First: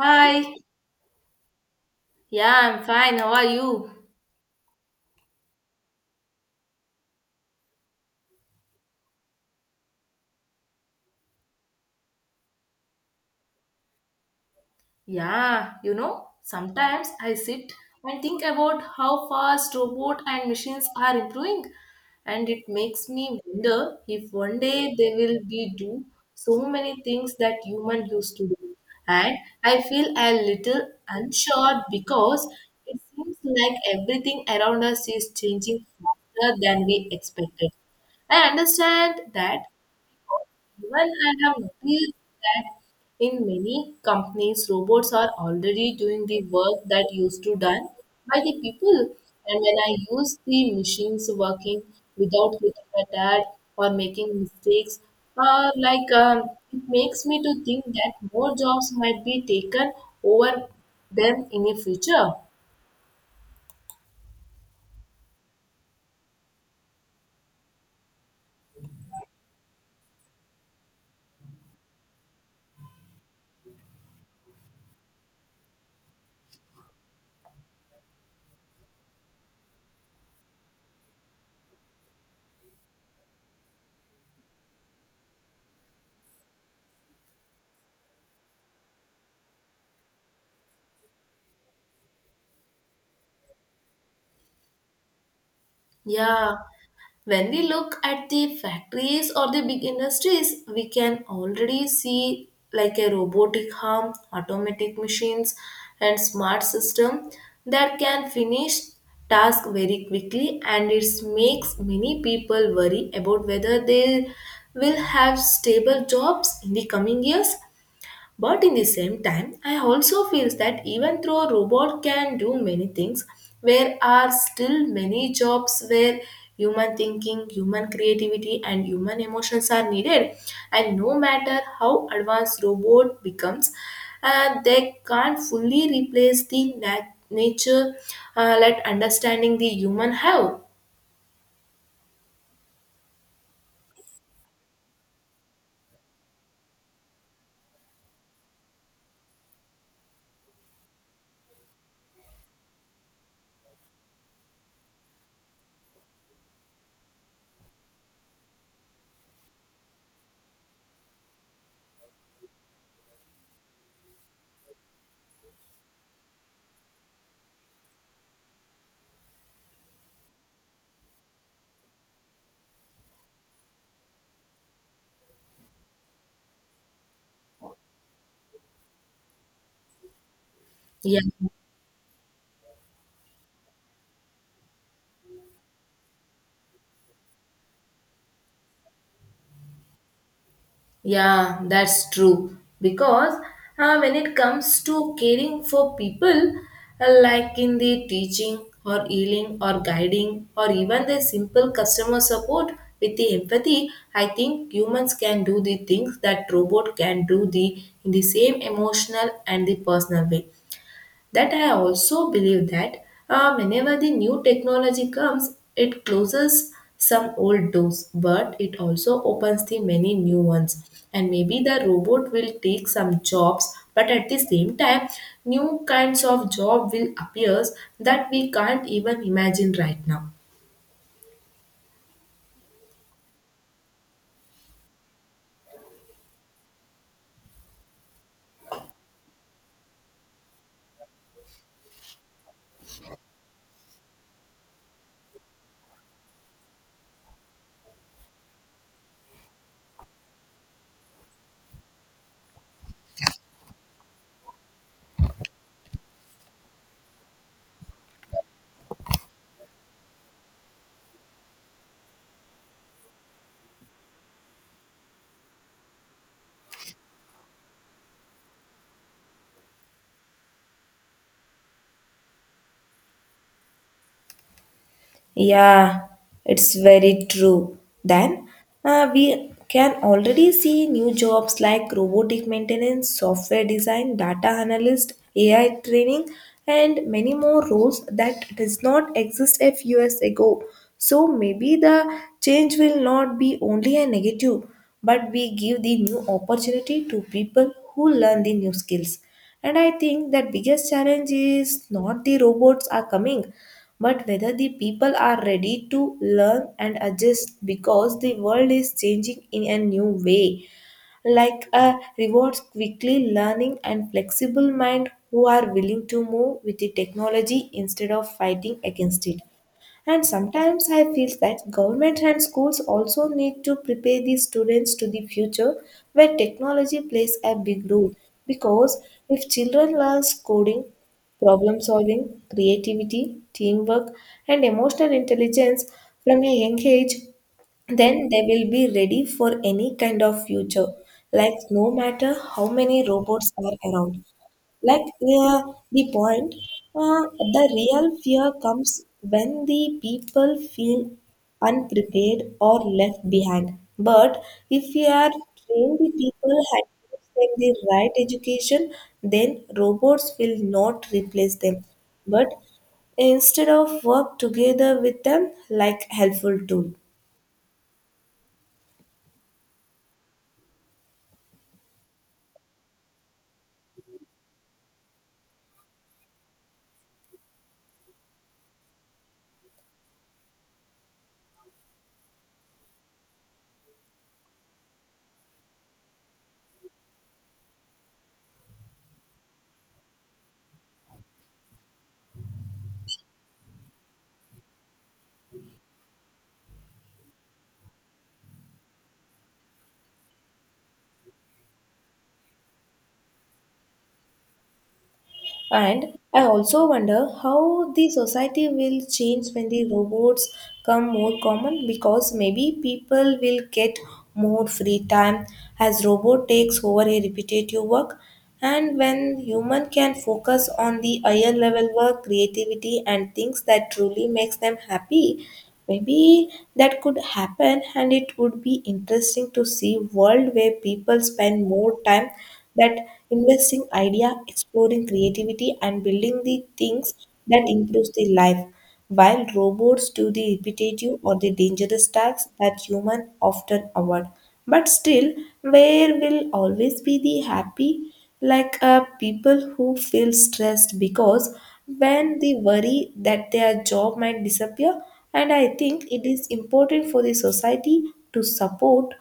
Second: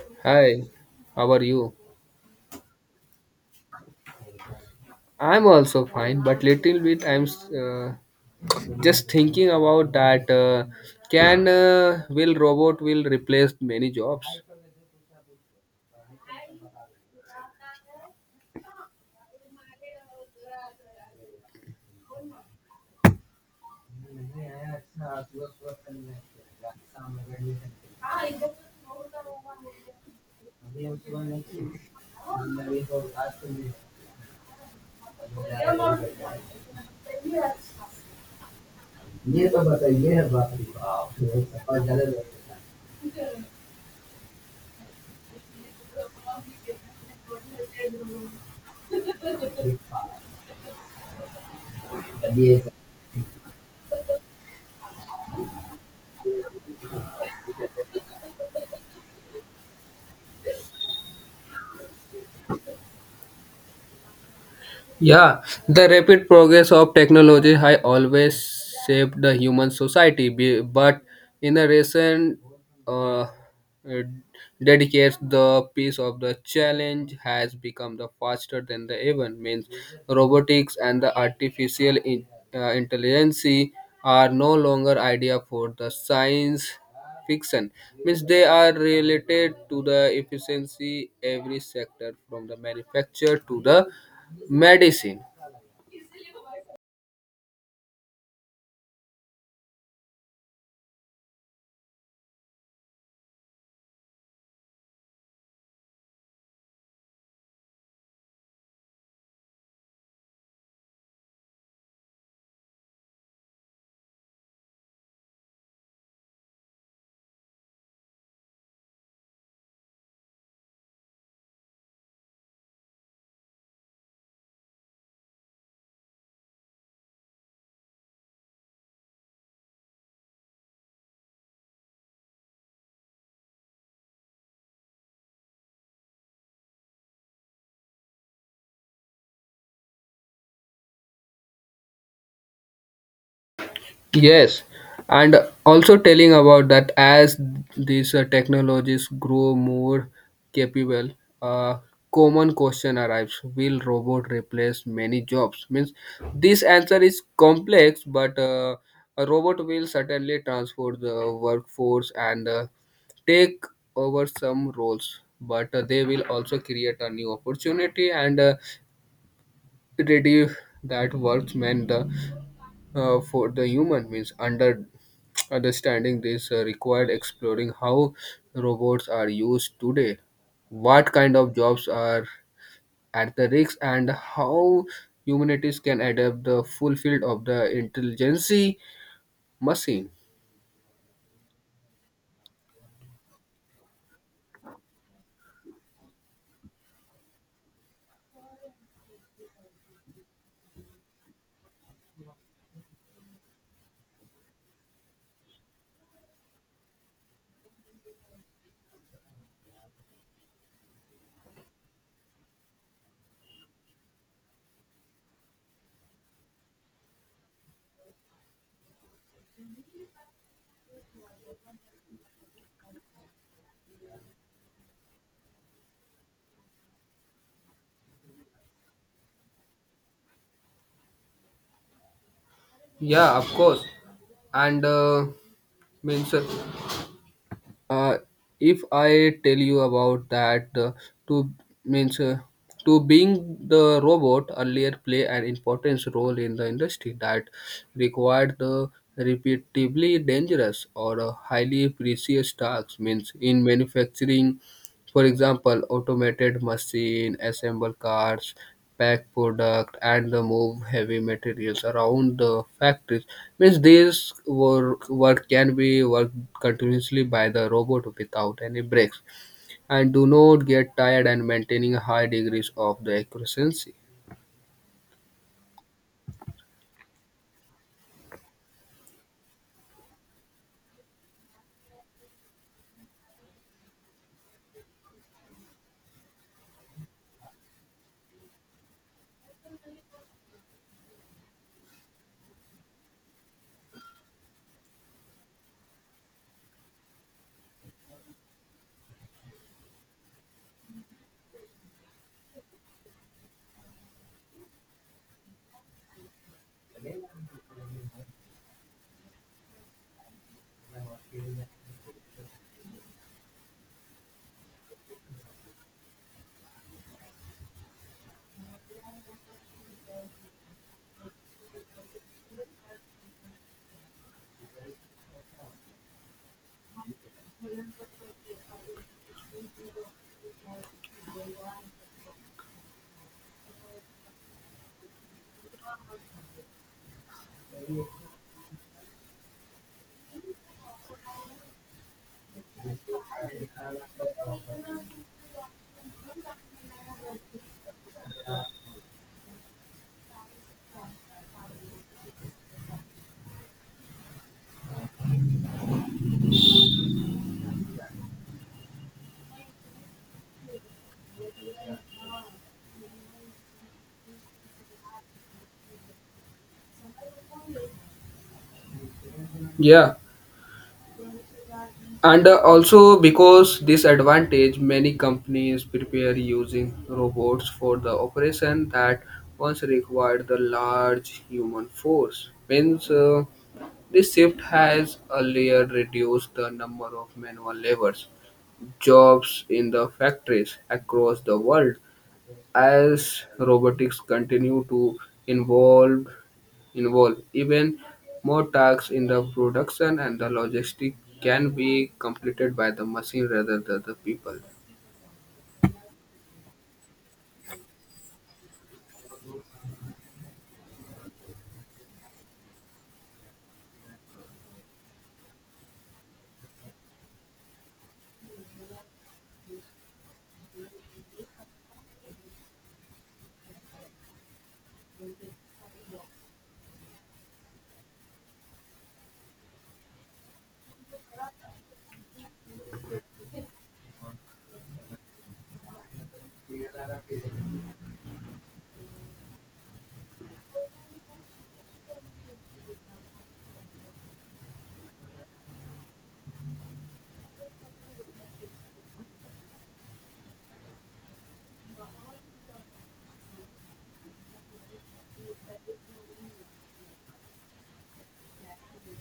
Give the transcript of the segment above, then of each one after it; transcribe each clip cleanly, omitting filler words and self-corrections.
Hi. Hi, how are you? Yeah, I'm fine. How are you? I'm also fine, but little bit I'm uh, just thinking about that. Can Will robot will replace many jobs? Yeah, you know, sometimes I sit and think about how fast robots and machines are improving, and it makes me wonder if one day they will be do so many things that human used to do. And I feel a little unsure because it seems like everything around us is changing faster than we expected. I understand that. Even I have noticed that in many companies, robots are already doing the work that used to done by the people. And when I use the machines working without getting tired or making mistakes, or like it makes me to think that more jobs might be taken over them in the future. Yeah, the rapid progress of technology has always shaped the human society, but in the recent uh, uh, decades, the piece of the challenge has become the faster than the even means robotics and the artificial intelligence are no longer idea for the science fiction means they are related to the efficiency every sector from the manufacture to the medicine. Yeah, when we look at the factories or the big industries, we can already see like a robotic arm, automatic machines, and smart system that can finish task very quickly, and it makes many people worry about whether they will have stable jobs in the coming years. But in the same time, I also feel that even though a robot can do many things, there are still many jobs where human thinking, human creativity, and human emotions are needed. And no matter how advanced robot becomes, they can't fully replace the nature, like understanding the human have. Yes, and also telling about that as these technologies grow more capable, uh, common question arrives, will robot replace many jobs means this answer is complex, but a robot will certainly transform the workforce, and take over some roles, but they will also create a new opportunity, and reduce that workmen the for the human means understanding this required exploring how robots are used today, what Yeah. kind of jobs are at the risk, and how humanities can adapt the full field of the intelligence machine. Yeah, that's true. Because when it comes to caring for people, like in the teaching or healing or guiding or even the simple customer support with the empathy, I think humans can do the things that robot can do the in the same emotional and the personal way. That I also believe that whenever the new technology comes, it closes some old doors, but it also opens the many new ones. And maybe the robot will take some jobs, but at the same time new kinds of job will appear that we can't even imagine right now. Yeah, of course. And means uh, if I tell you about that, to means uh, to being the robot earlier play an important role in the industry that required the repeatedly dangerous or highly precious tasks means in manufacturing, for example, automated machine assemble cars, pack product, and the move heavy materials around the factories. Means this work can be worked continuously by the robot without any breaks, and do not get tired and maintaining high degrees of the accuracy. Yeah, it's very true. Then we can already see new jobs like robotic maintenance, software design, data analyst, AI training, and many more roles that does not exist a few years ago. So maybe the change will not be only a negative, but we give the new opportunity to people who learn the new skills. And I think that biggest challenge is not the robots are coming, but whether the people are ready to learn and adjust, because the world is changing in a new way. Like a rewards quickly learning and flexible mind who are willing to move with the technology instead of fighting against it. And sometimes I feel that government and schools also need to prepare these students to the future where technology plays a big role. Because if children learn coding, problem solving, creativity, teamwork, and emotional intelligence from a young age, then they will be ready for any kind of future, like no matter how many robots are around. like uh, the point uh, the real fear comes when the people feel unprepared or left behind, but if we are trained the people and give them the right education, then robots will not replace them, but instead of work together with them like helpful tool. Yeah. And also because this advantage, many companies prepare using robots for the operation that once required the large human force. Means this shift has earlier reduced the number of manual labors, jobs in the factories across the world. As robotics continue to evolve involved. Even more tasks in the production and the logistics can be completed by the machine rather than the people. And I also wonder how the society will change when the robots come more common, because maybe people will get more free time as robot takes over a repetitive work, and when human can focus on the higher level work, creativity, and things that truly makes them happy. Maybe that could happen, and it would be interesting to see world where people spend more time that investing idea, exploring creativity, and building the things that improves the life, while robots do the repetitive or the dangerous tasks that human often avoid. But still, there will always be the happy, people who feel stressed because when they worry that their job might disappear. And I think it is important for the society to support,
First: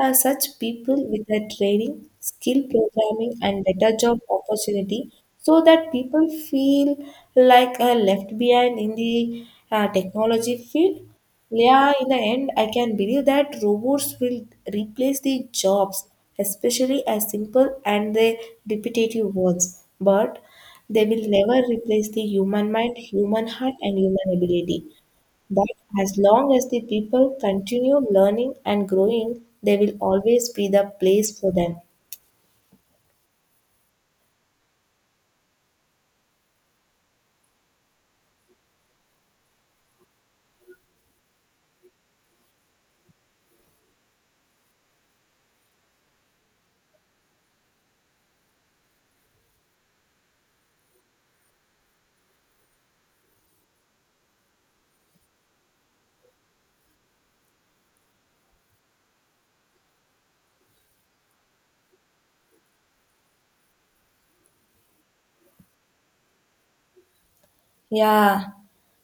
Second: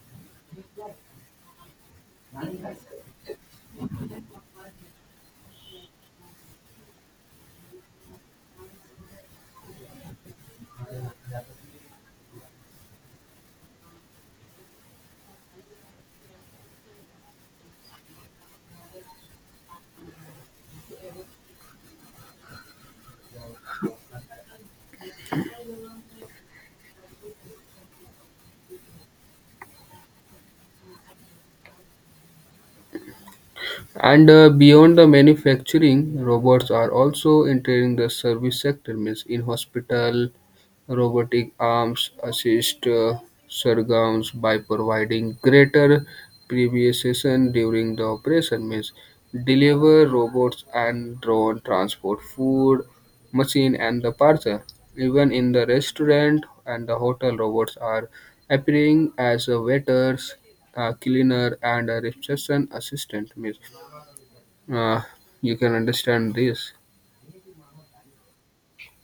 such people with their training, skill programming, and better job opportunity, so that people feel left behind in the technology field. Yeah, in the end, I can believe that robots will replace the jobs, especially as simple and the repetitive ones. But they will never replace the human mind, human heart, and human ability. But as long as the people continue learning and growing, there will always be the place for them. And beyond the manufacturing, robots are also entering the service sector, means in hospital, robotic arms assist surgeons by providing greater precision during the operation, means deliver robots and drone transport food, machine and the parcel. Even in the restaurant and the hotel, robots are appearing as a waiters, a cleaner, and a reception assistant, means uh, you can understand this. Yeah,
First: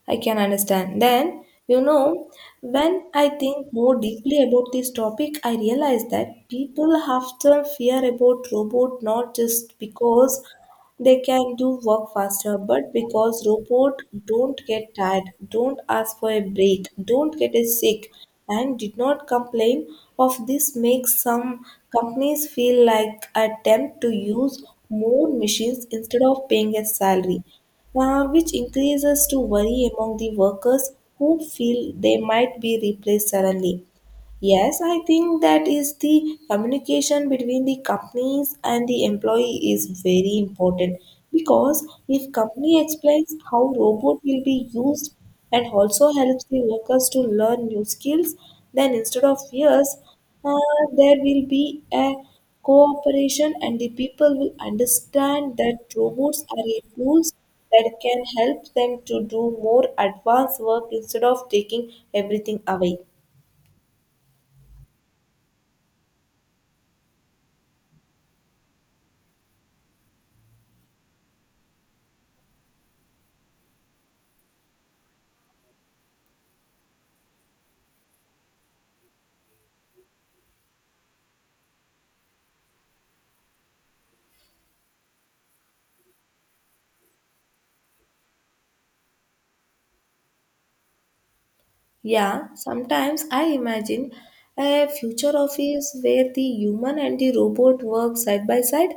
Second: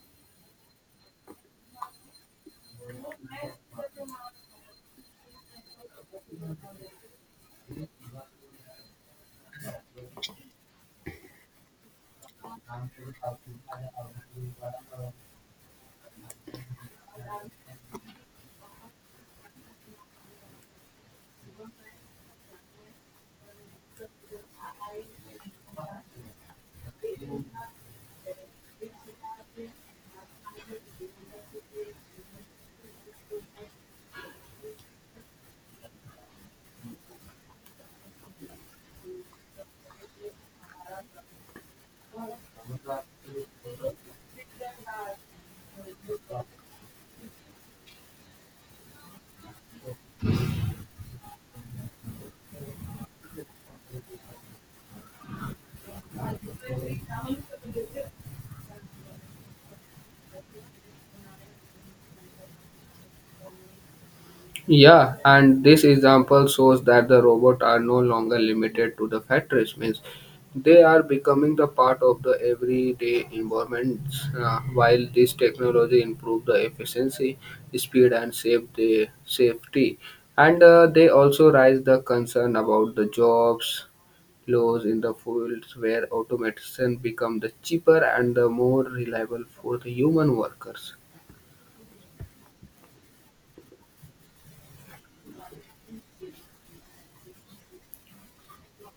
I can understand. Then, you know, when I think more deeply about this topic, I realize that people often fear about robot not just because they can do work faster, but because robot don't get tired, don't ask for a break, don't get a sick, and did not complain of this makes some companies feel like attempt to use more machines instead of paying a salary, which increases to worry among the workers who feel they might be replaced suddenly. Yes, I think that is the communication between the companies and the employee is very important, because if company explains how robot will be used and also helps the workers to learn new skills, then instead of fears, uh, there will be a cooperation, and the people will understand that robots are a tools that can help them to do more advanced work instead of taking everything away. Yeah, and this example shows that the robots are no longer limited to the factories, means they are becoming the part of the everyday environments. While this technology improve the efficiency, speed, and save the safety, and they also raise the concern about the jobs loss in the fields where automation become the cheaper and the more reliable for the human workers. Yeah, sometimes I imagine a future office where the human and the robot work side by side,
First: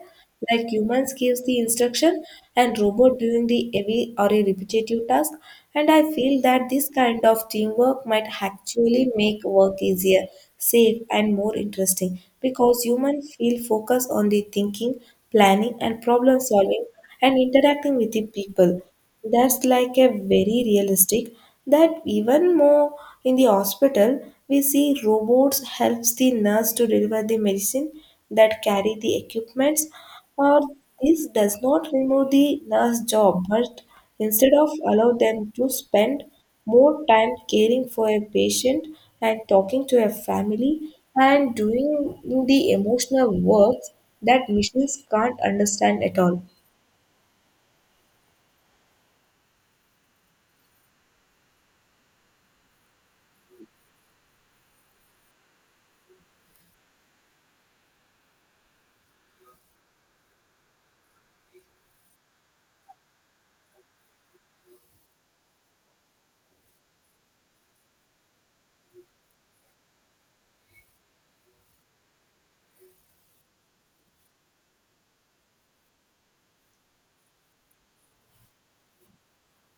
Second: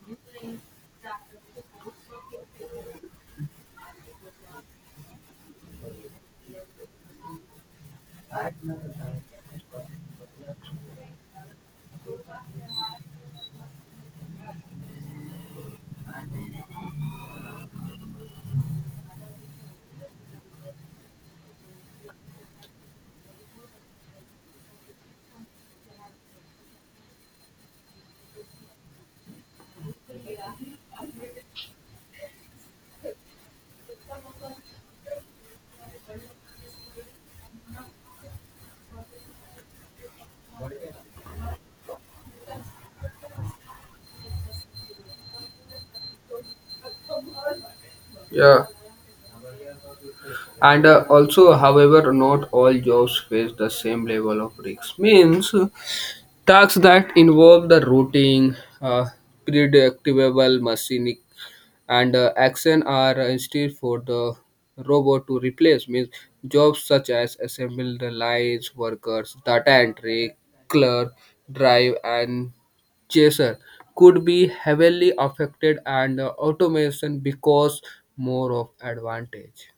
like humans gives the instruction and robot doing the heavy or a repetitive task. And I feel that this kind of teamwork might actually make work easier, safe, and more interesting, because humans feel focused on the thinking, planning, and problem solving and interacting with the people. That's like a very realistic that even more in the hospital we see robots helps the nurse to deliver the medicine that carry the equipments, or this does not remove the nurse job, but instead of allow them to spend more time caring for a patient and talking to a family and doing the emotional work that machines can't understand at all. Yeah. And also, however, not all jobs face the same level of risks. Means tasks that involve the routine, uh, predictable machine, and action are instead for the robot to replace. Means jobs such as assemble the lines, workers, data entry, clerk, drive, and chaser could be heavily affected, and automation because more of advantage.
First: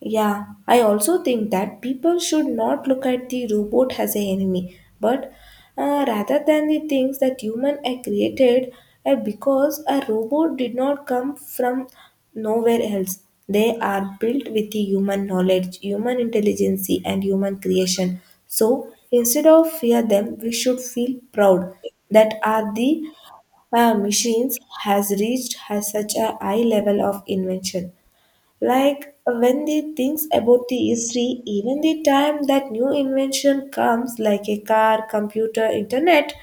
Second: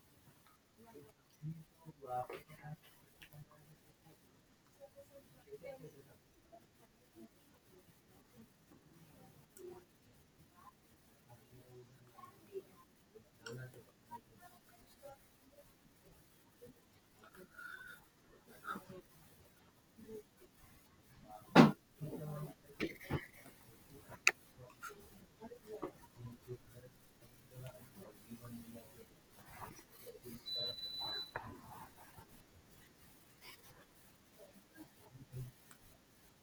Yeah, I also think that people should not look at the robot as an enemy, but rather than the things that human are created, because a robot did not come from nowhere else. They are built with the human knowledge, human intelligence, and human creation. So instead of fear them, we should feel proud that are the machines has reached has such a high level of invention. Like when they thinks about the history, even the time that new invention comes, like a car, computer, internet,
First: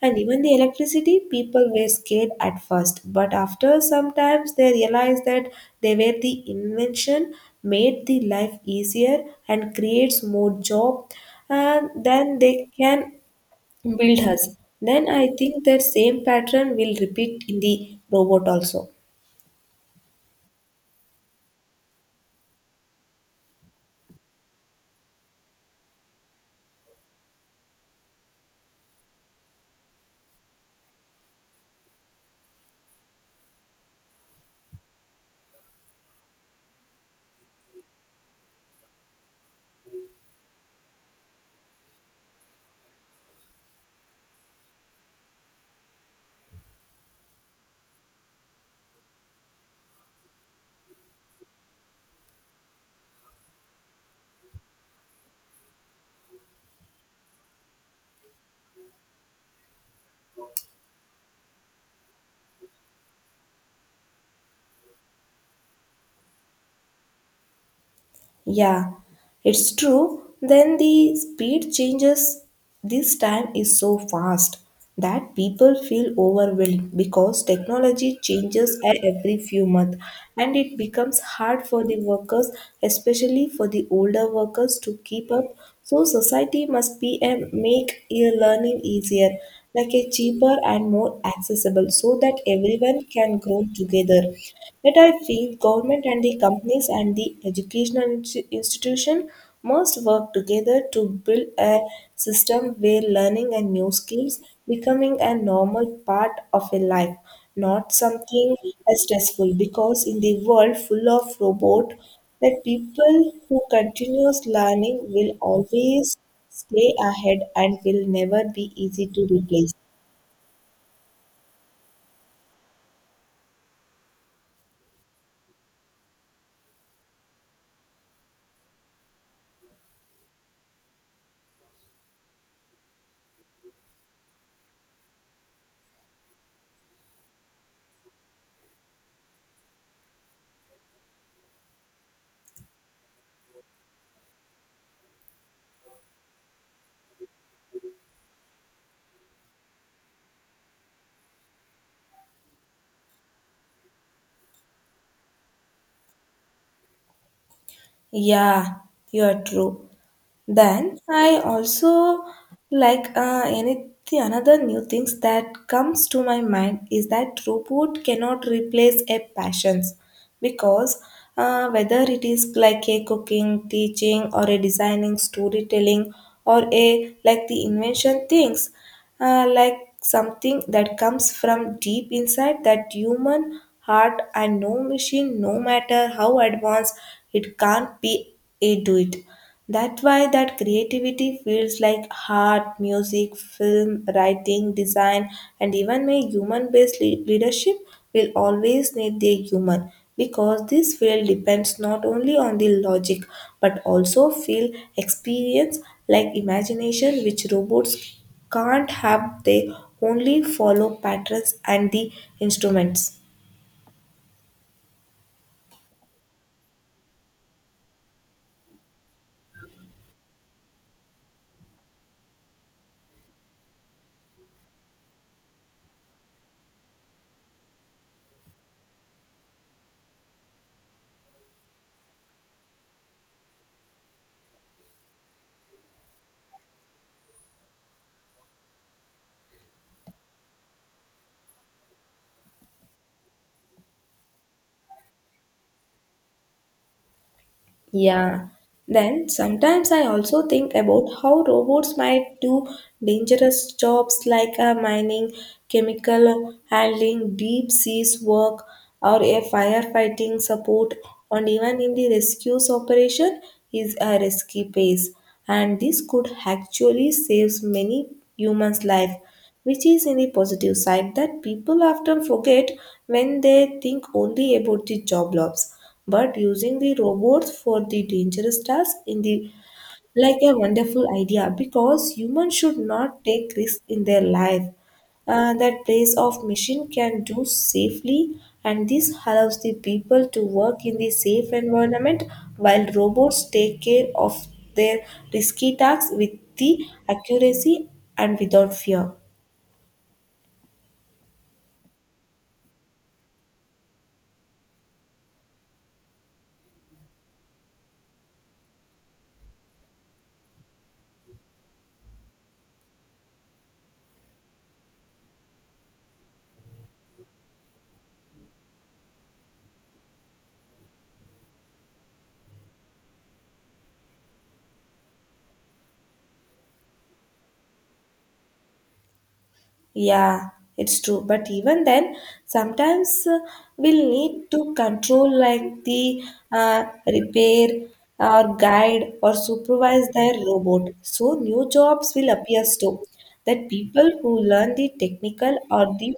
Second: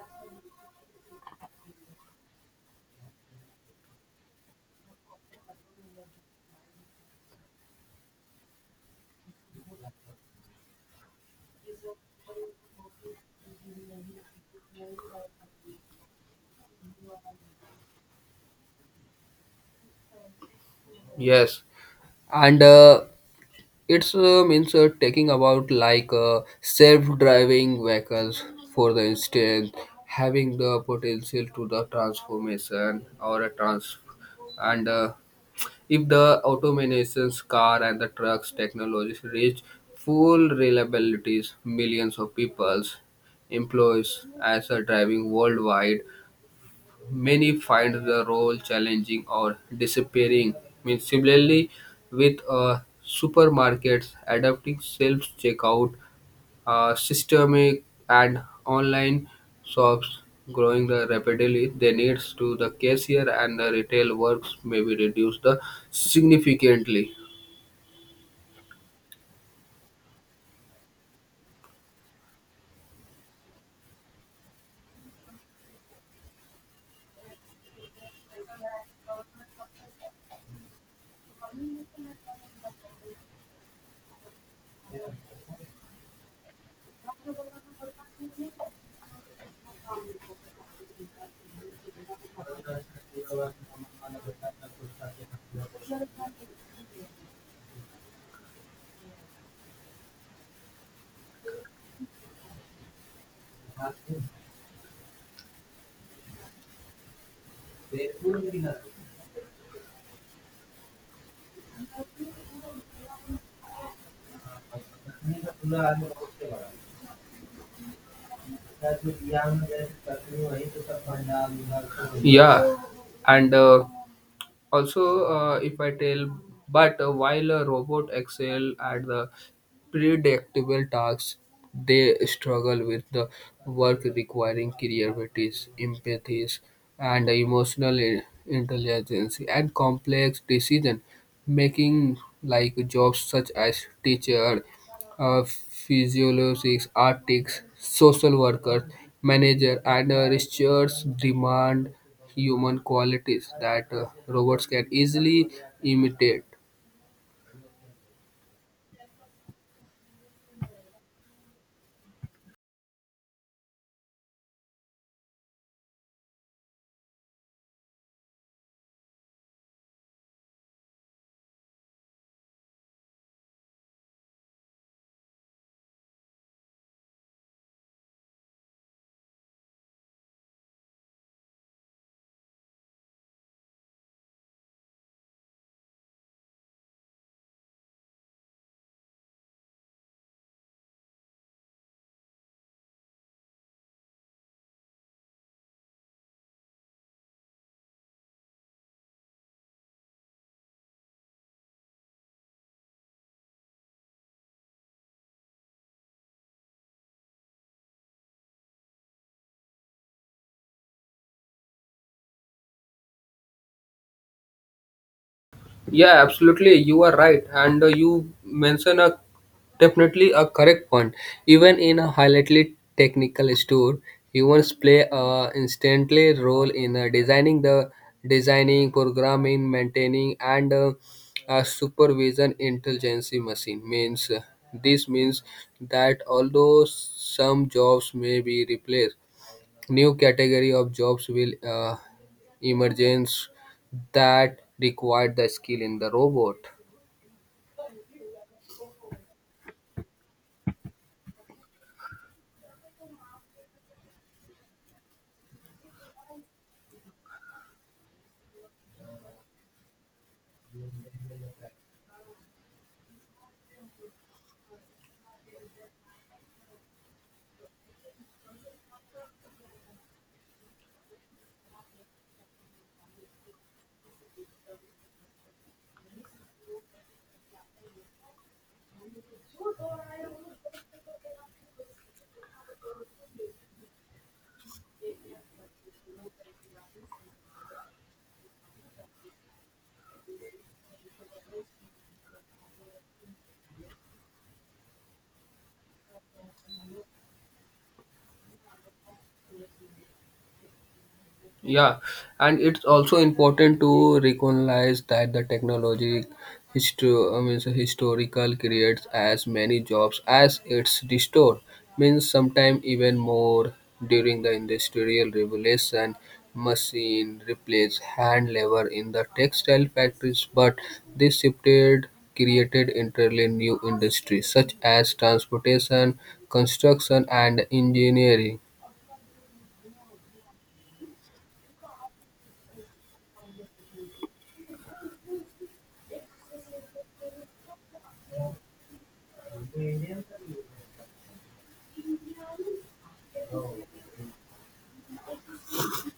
and even the electricity, people were scared at first. But after some times, they realized that they were the invention made the life easier and creates more job, and then they can build us. Then I think that same pattern will repeat in the robot also. Yes. and it's means Taking about like self-driving vehicles for the instance having the potential to the transformation or a trans, and if the automations car and the trucks technologies reach full reliabilities millions of people's employees as a driving worldwide, many find the role challenging or disappearing. I similarly, with supermarkets adapting self-checkout systemic and online shops growing the rapidly, the needs to the cashier and the retail works may be reduced the significantly. Yeah, it's true. Then the speed changes this time is so fast that people feel overwhelmed because technology changes at every few months, and it becomes hard for the workers, especially for the older workers, to keep up. So society must be and make e learning easier, like a cheaper and more accessible, so that everyone can grow together. Yet I feel government and the companies and the educational institution must work together to build a system where learning and new skills becoming a normal part of a life, not something as stressful, because in the world full of robot that people who continuous learning will always stay ahead and will never be easy to replace. Yeah, and also if I tell but while a robot excel at the predictable tasks, they struggle with the work requiring creativity, empathy, and emotional intelligence and complex decision making, like jobs such as teacher, physiologists, artists, social workers, manager, and research demand human qualities that robots can easily imitate. Yeah, you are true. Then I also any another new things that comes to my mind is that robot cannot replace a passions, because whether it is like a cooking, teaching, or a designing, storytelling, or a like the invention things, uh, like something that comes from deep inside that human heart, and no machine, no matter how advanced it can't be, it do it. That's why that creativity feels like art, music, film, writing, design, and even a human-based leadership will always need the human, because this field depends not only on the logic but also feel, experience, like imagination, which robots can't have. They only follow patterns and the instruments. Yeah, absolutely. You are right, and you mention a definitely a correct point. Even in a highly technical store, humans play a instantly role in designing, programming, maintaining, and supervision intelligence machine. Means this means that although some jobs may be replaced, new category of jobs will emergence that require the skill in the robot. Yeah. Then sometimes I also think about how robots might do dangerous jobs like mining, chemical handling, deep seas work, or a firefighting support, and even in the rescues operation is a risky pace. And this could actually save many humans' life, which is in the positive side that people often forget when they think only about the job loss. But using the robots for the dangerous task in the like a wonderful idea, because humans should not take risk in their life, that place of machine can do safely, and this allows the people to work in the safe environment while robots take care of their risky tasks with the accuracy and without fear. Yeah, and it's also important to recognize that the technology historical creates as many jobs as it's restored. Means sometimes even more during the industrial revolution, machine replaced hand labor in the textile factories, but this shifted created entirely new industries such as transportation, construction, and engineering. Yeah, it's true. But even then, sometimes we'll need to control, like the repair or guide or supervise their robot. So new jobs will appear too. That people who learn the technical or the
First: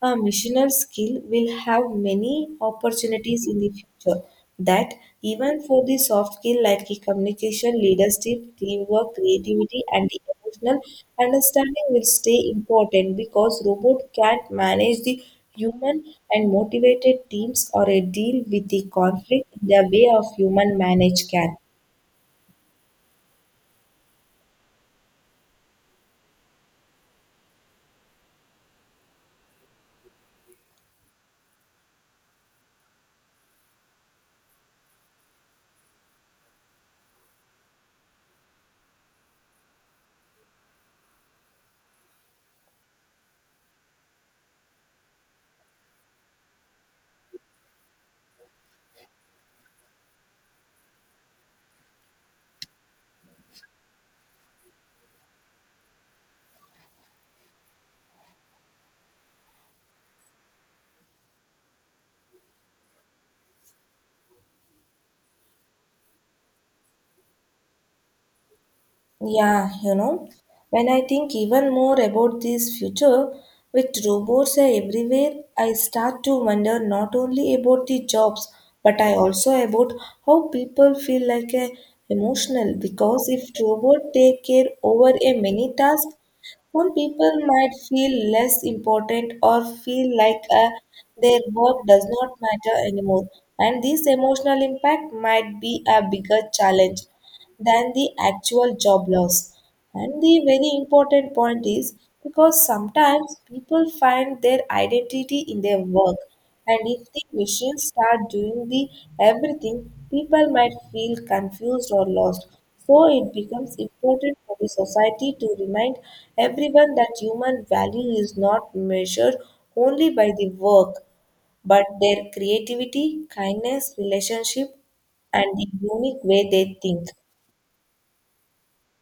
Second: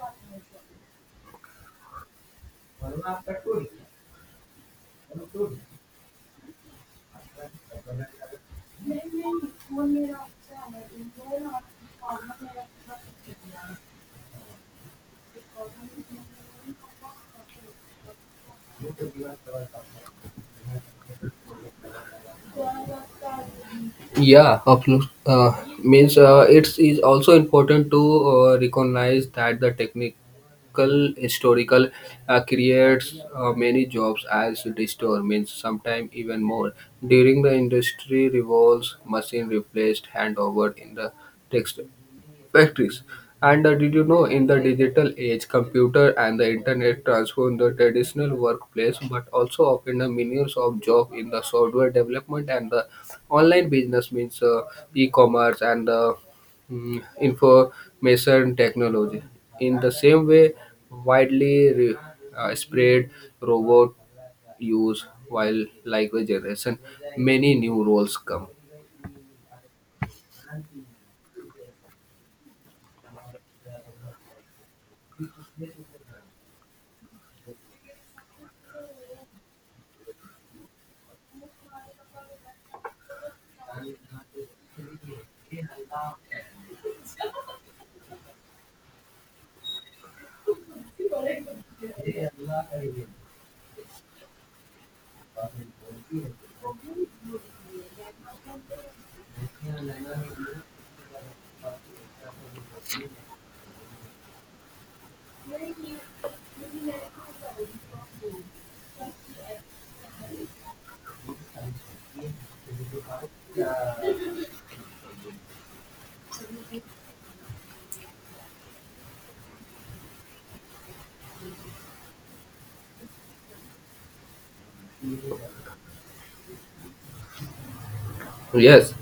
a missioner skill will have many opportunities in the future. That even for the soft skill like the communication, leadership, teamwork, creativity and the emotional understanding will stay important, because robot can't manage the human and motivated teams or a deal with the conflict in the way of human manage can. Yeah, absolutely. Means it is also important to recognize that the technical historical creates many jobs as restore means sometimes even more during the industry revolves machine replaced handover in the text factories. And did you know in the digital age, computer and the internet transformed the traditional workplace, but also opened the millions of jobs in the software development and the online business means e-commerce and the information technology. In the same way, widely spread robot use while like the generation, many new roles come. Yeah, you know, when I think even more about this future with robots are everywhere, I start to wonder not only about the jobs, but I also about how people feel like a emotional, because if robot take care over a many tasks, some people might feel less important or feel like their work does not matter anymore. And this emotional impact might be a bigger challenge than the actual job loss. And the very important point is, because sometimes people find their identity in their work, and if the machines start doing the everything, people might feel confused or lost. So it becomes important for the society to remind everyone that human value is not measured only by the work, but their creativity, kindness, relationship, and the unique way they think. Yes,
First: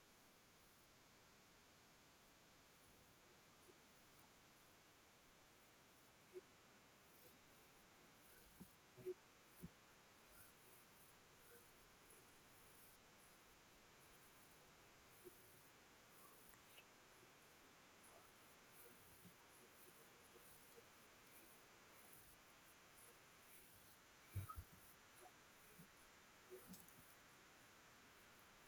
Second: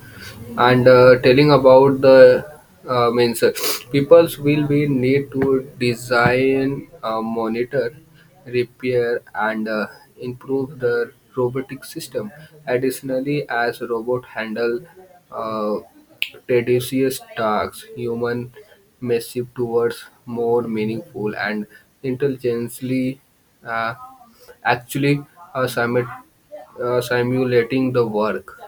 and telling about the means peoples will be need to design, monitor, repair, and improve the robotic system. Additionally, as robot handle uh, tedious tasks, human may shift towards more meaningful and intelligently, uh, actually uh, simu- simulating the work.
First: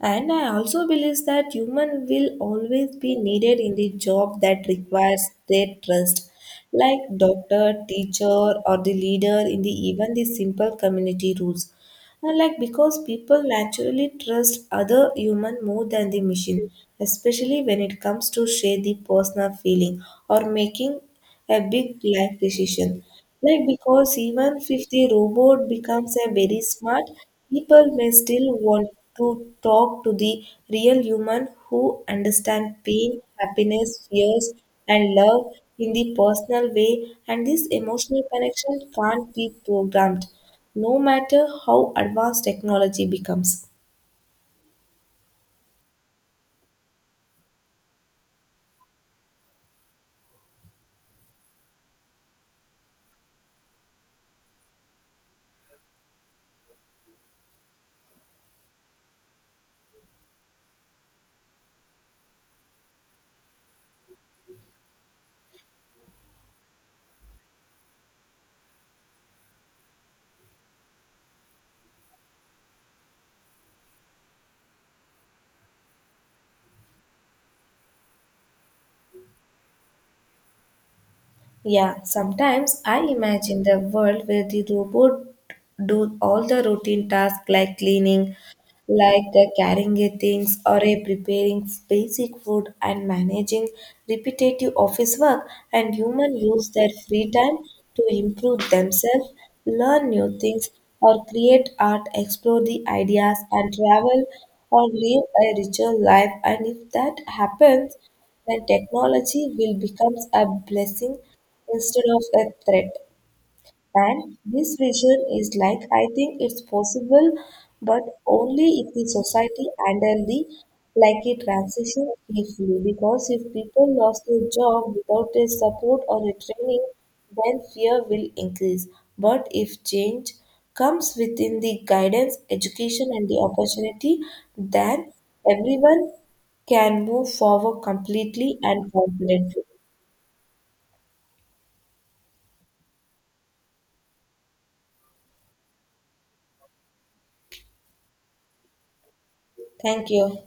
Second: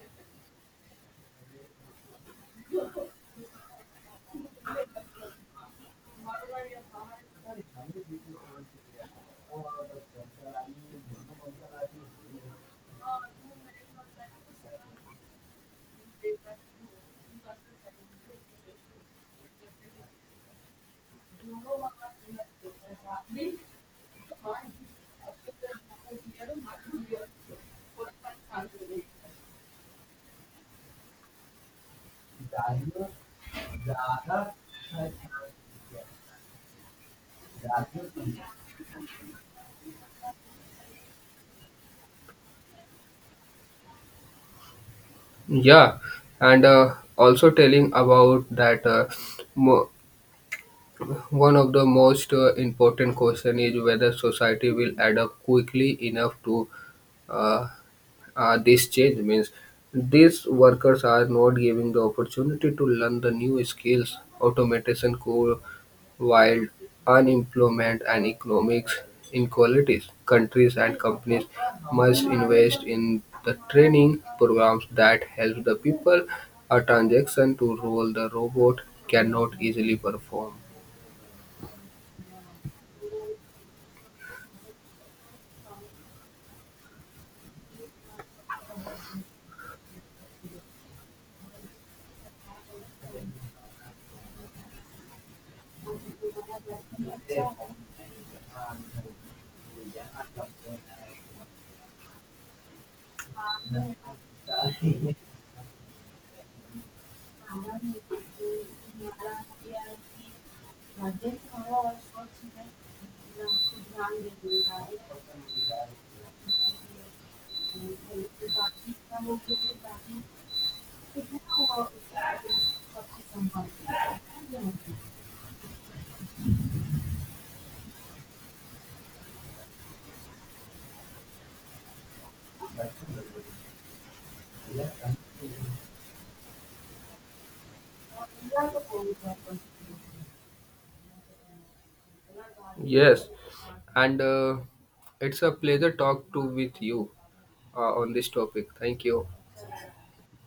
And I also believe that human will always be needed in the job that requires their trust, like doctor, teacher, or the leader in the even the simple community rules. And like because people naturally trust other human more than the machine, especially when it comes to share the personal feeling or making a big life decision. Like because even if the robot becomes a very smart, people may still want to talk to the real human who understand pain, happiness, fears, and love in the personal way. And this emotional connection can't be programmed, no matter how advanced technology becomes. Yeah, and also telling about that mo- one of the most important question is whether society will adapt quickly enough to uh, this change. Means these workers are not given the opportunity to learn the new skills, automation, could, while unemployment and economic inequalities. Countries and companies must invest in the training programs that help the people. A transaction to roll the robot cannot easily perform. Yeah, sometimes I imagine the world where the robot do all the routine tasks like cleaning, like the carrying a things or a preparing basic food and managing repetitive office work, and humans use their free time to improve themselves, learn new things, or create art, explore the ideas, and travel, or live a richer life. And if that happens, then technology will become a blessing instead of a threat. And this vision is like I think it's possible, but only if the society handle the like a transition carefully. Because if people lost their job without their support or a training, then fear will increase. But if change comes within the guidance, education, and the opportunity, then everyone can move forward completely and confidently. Yes, and it's a pleasure talk to with you on this topic. Thank you. Thank you.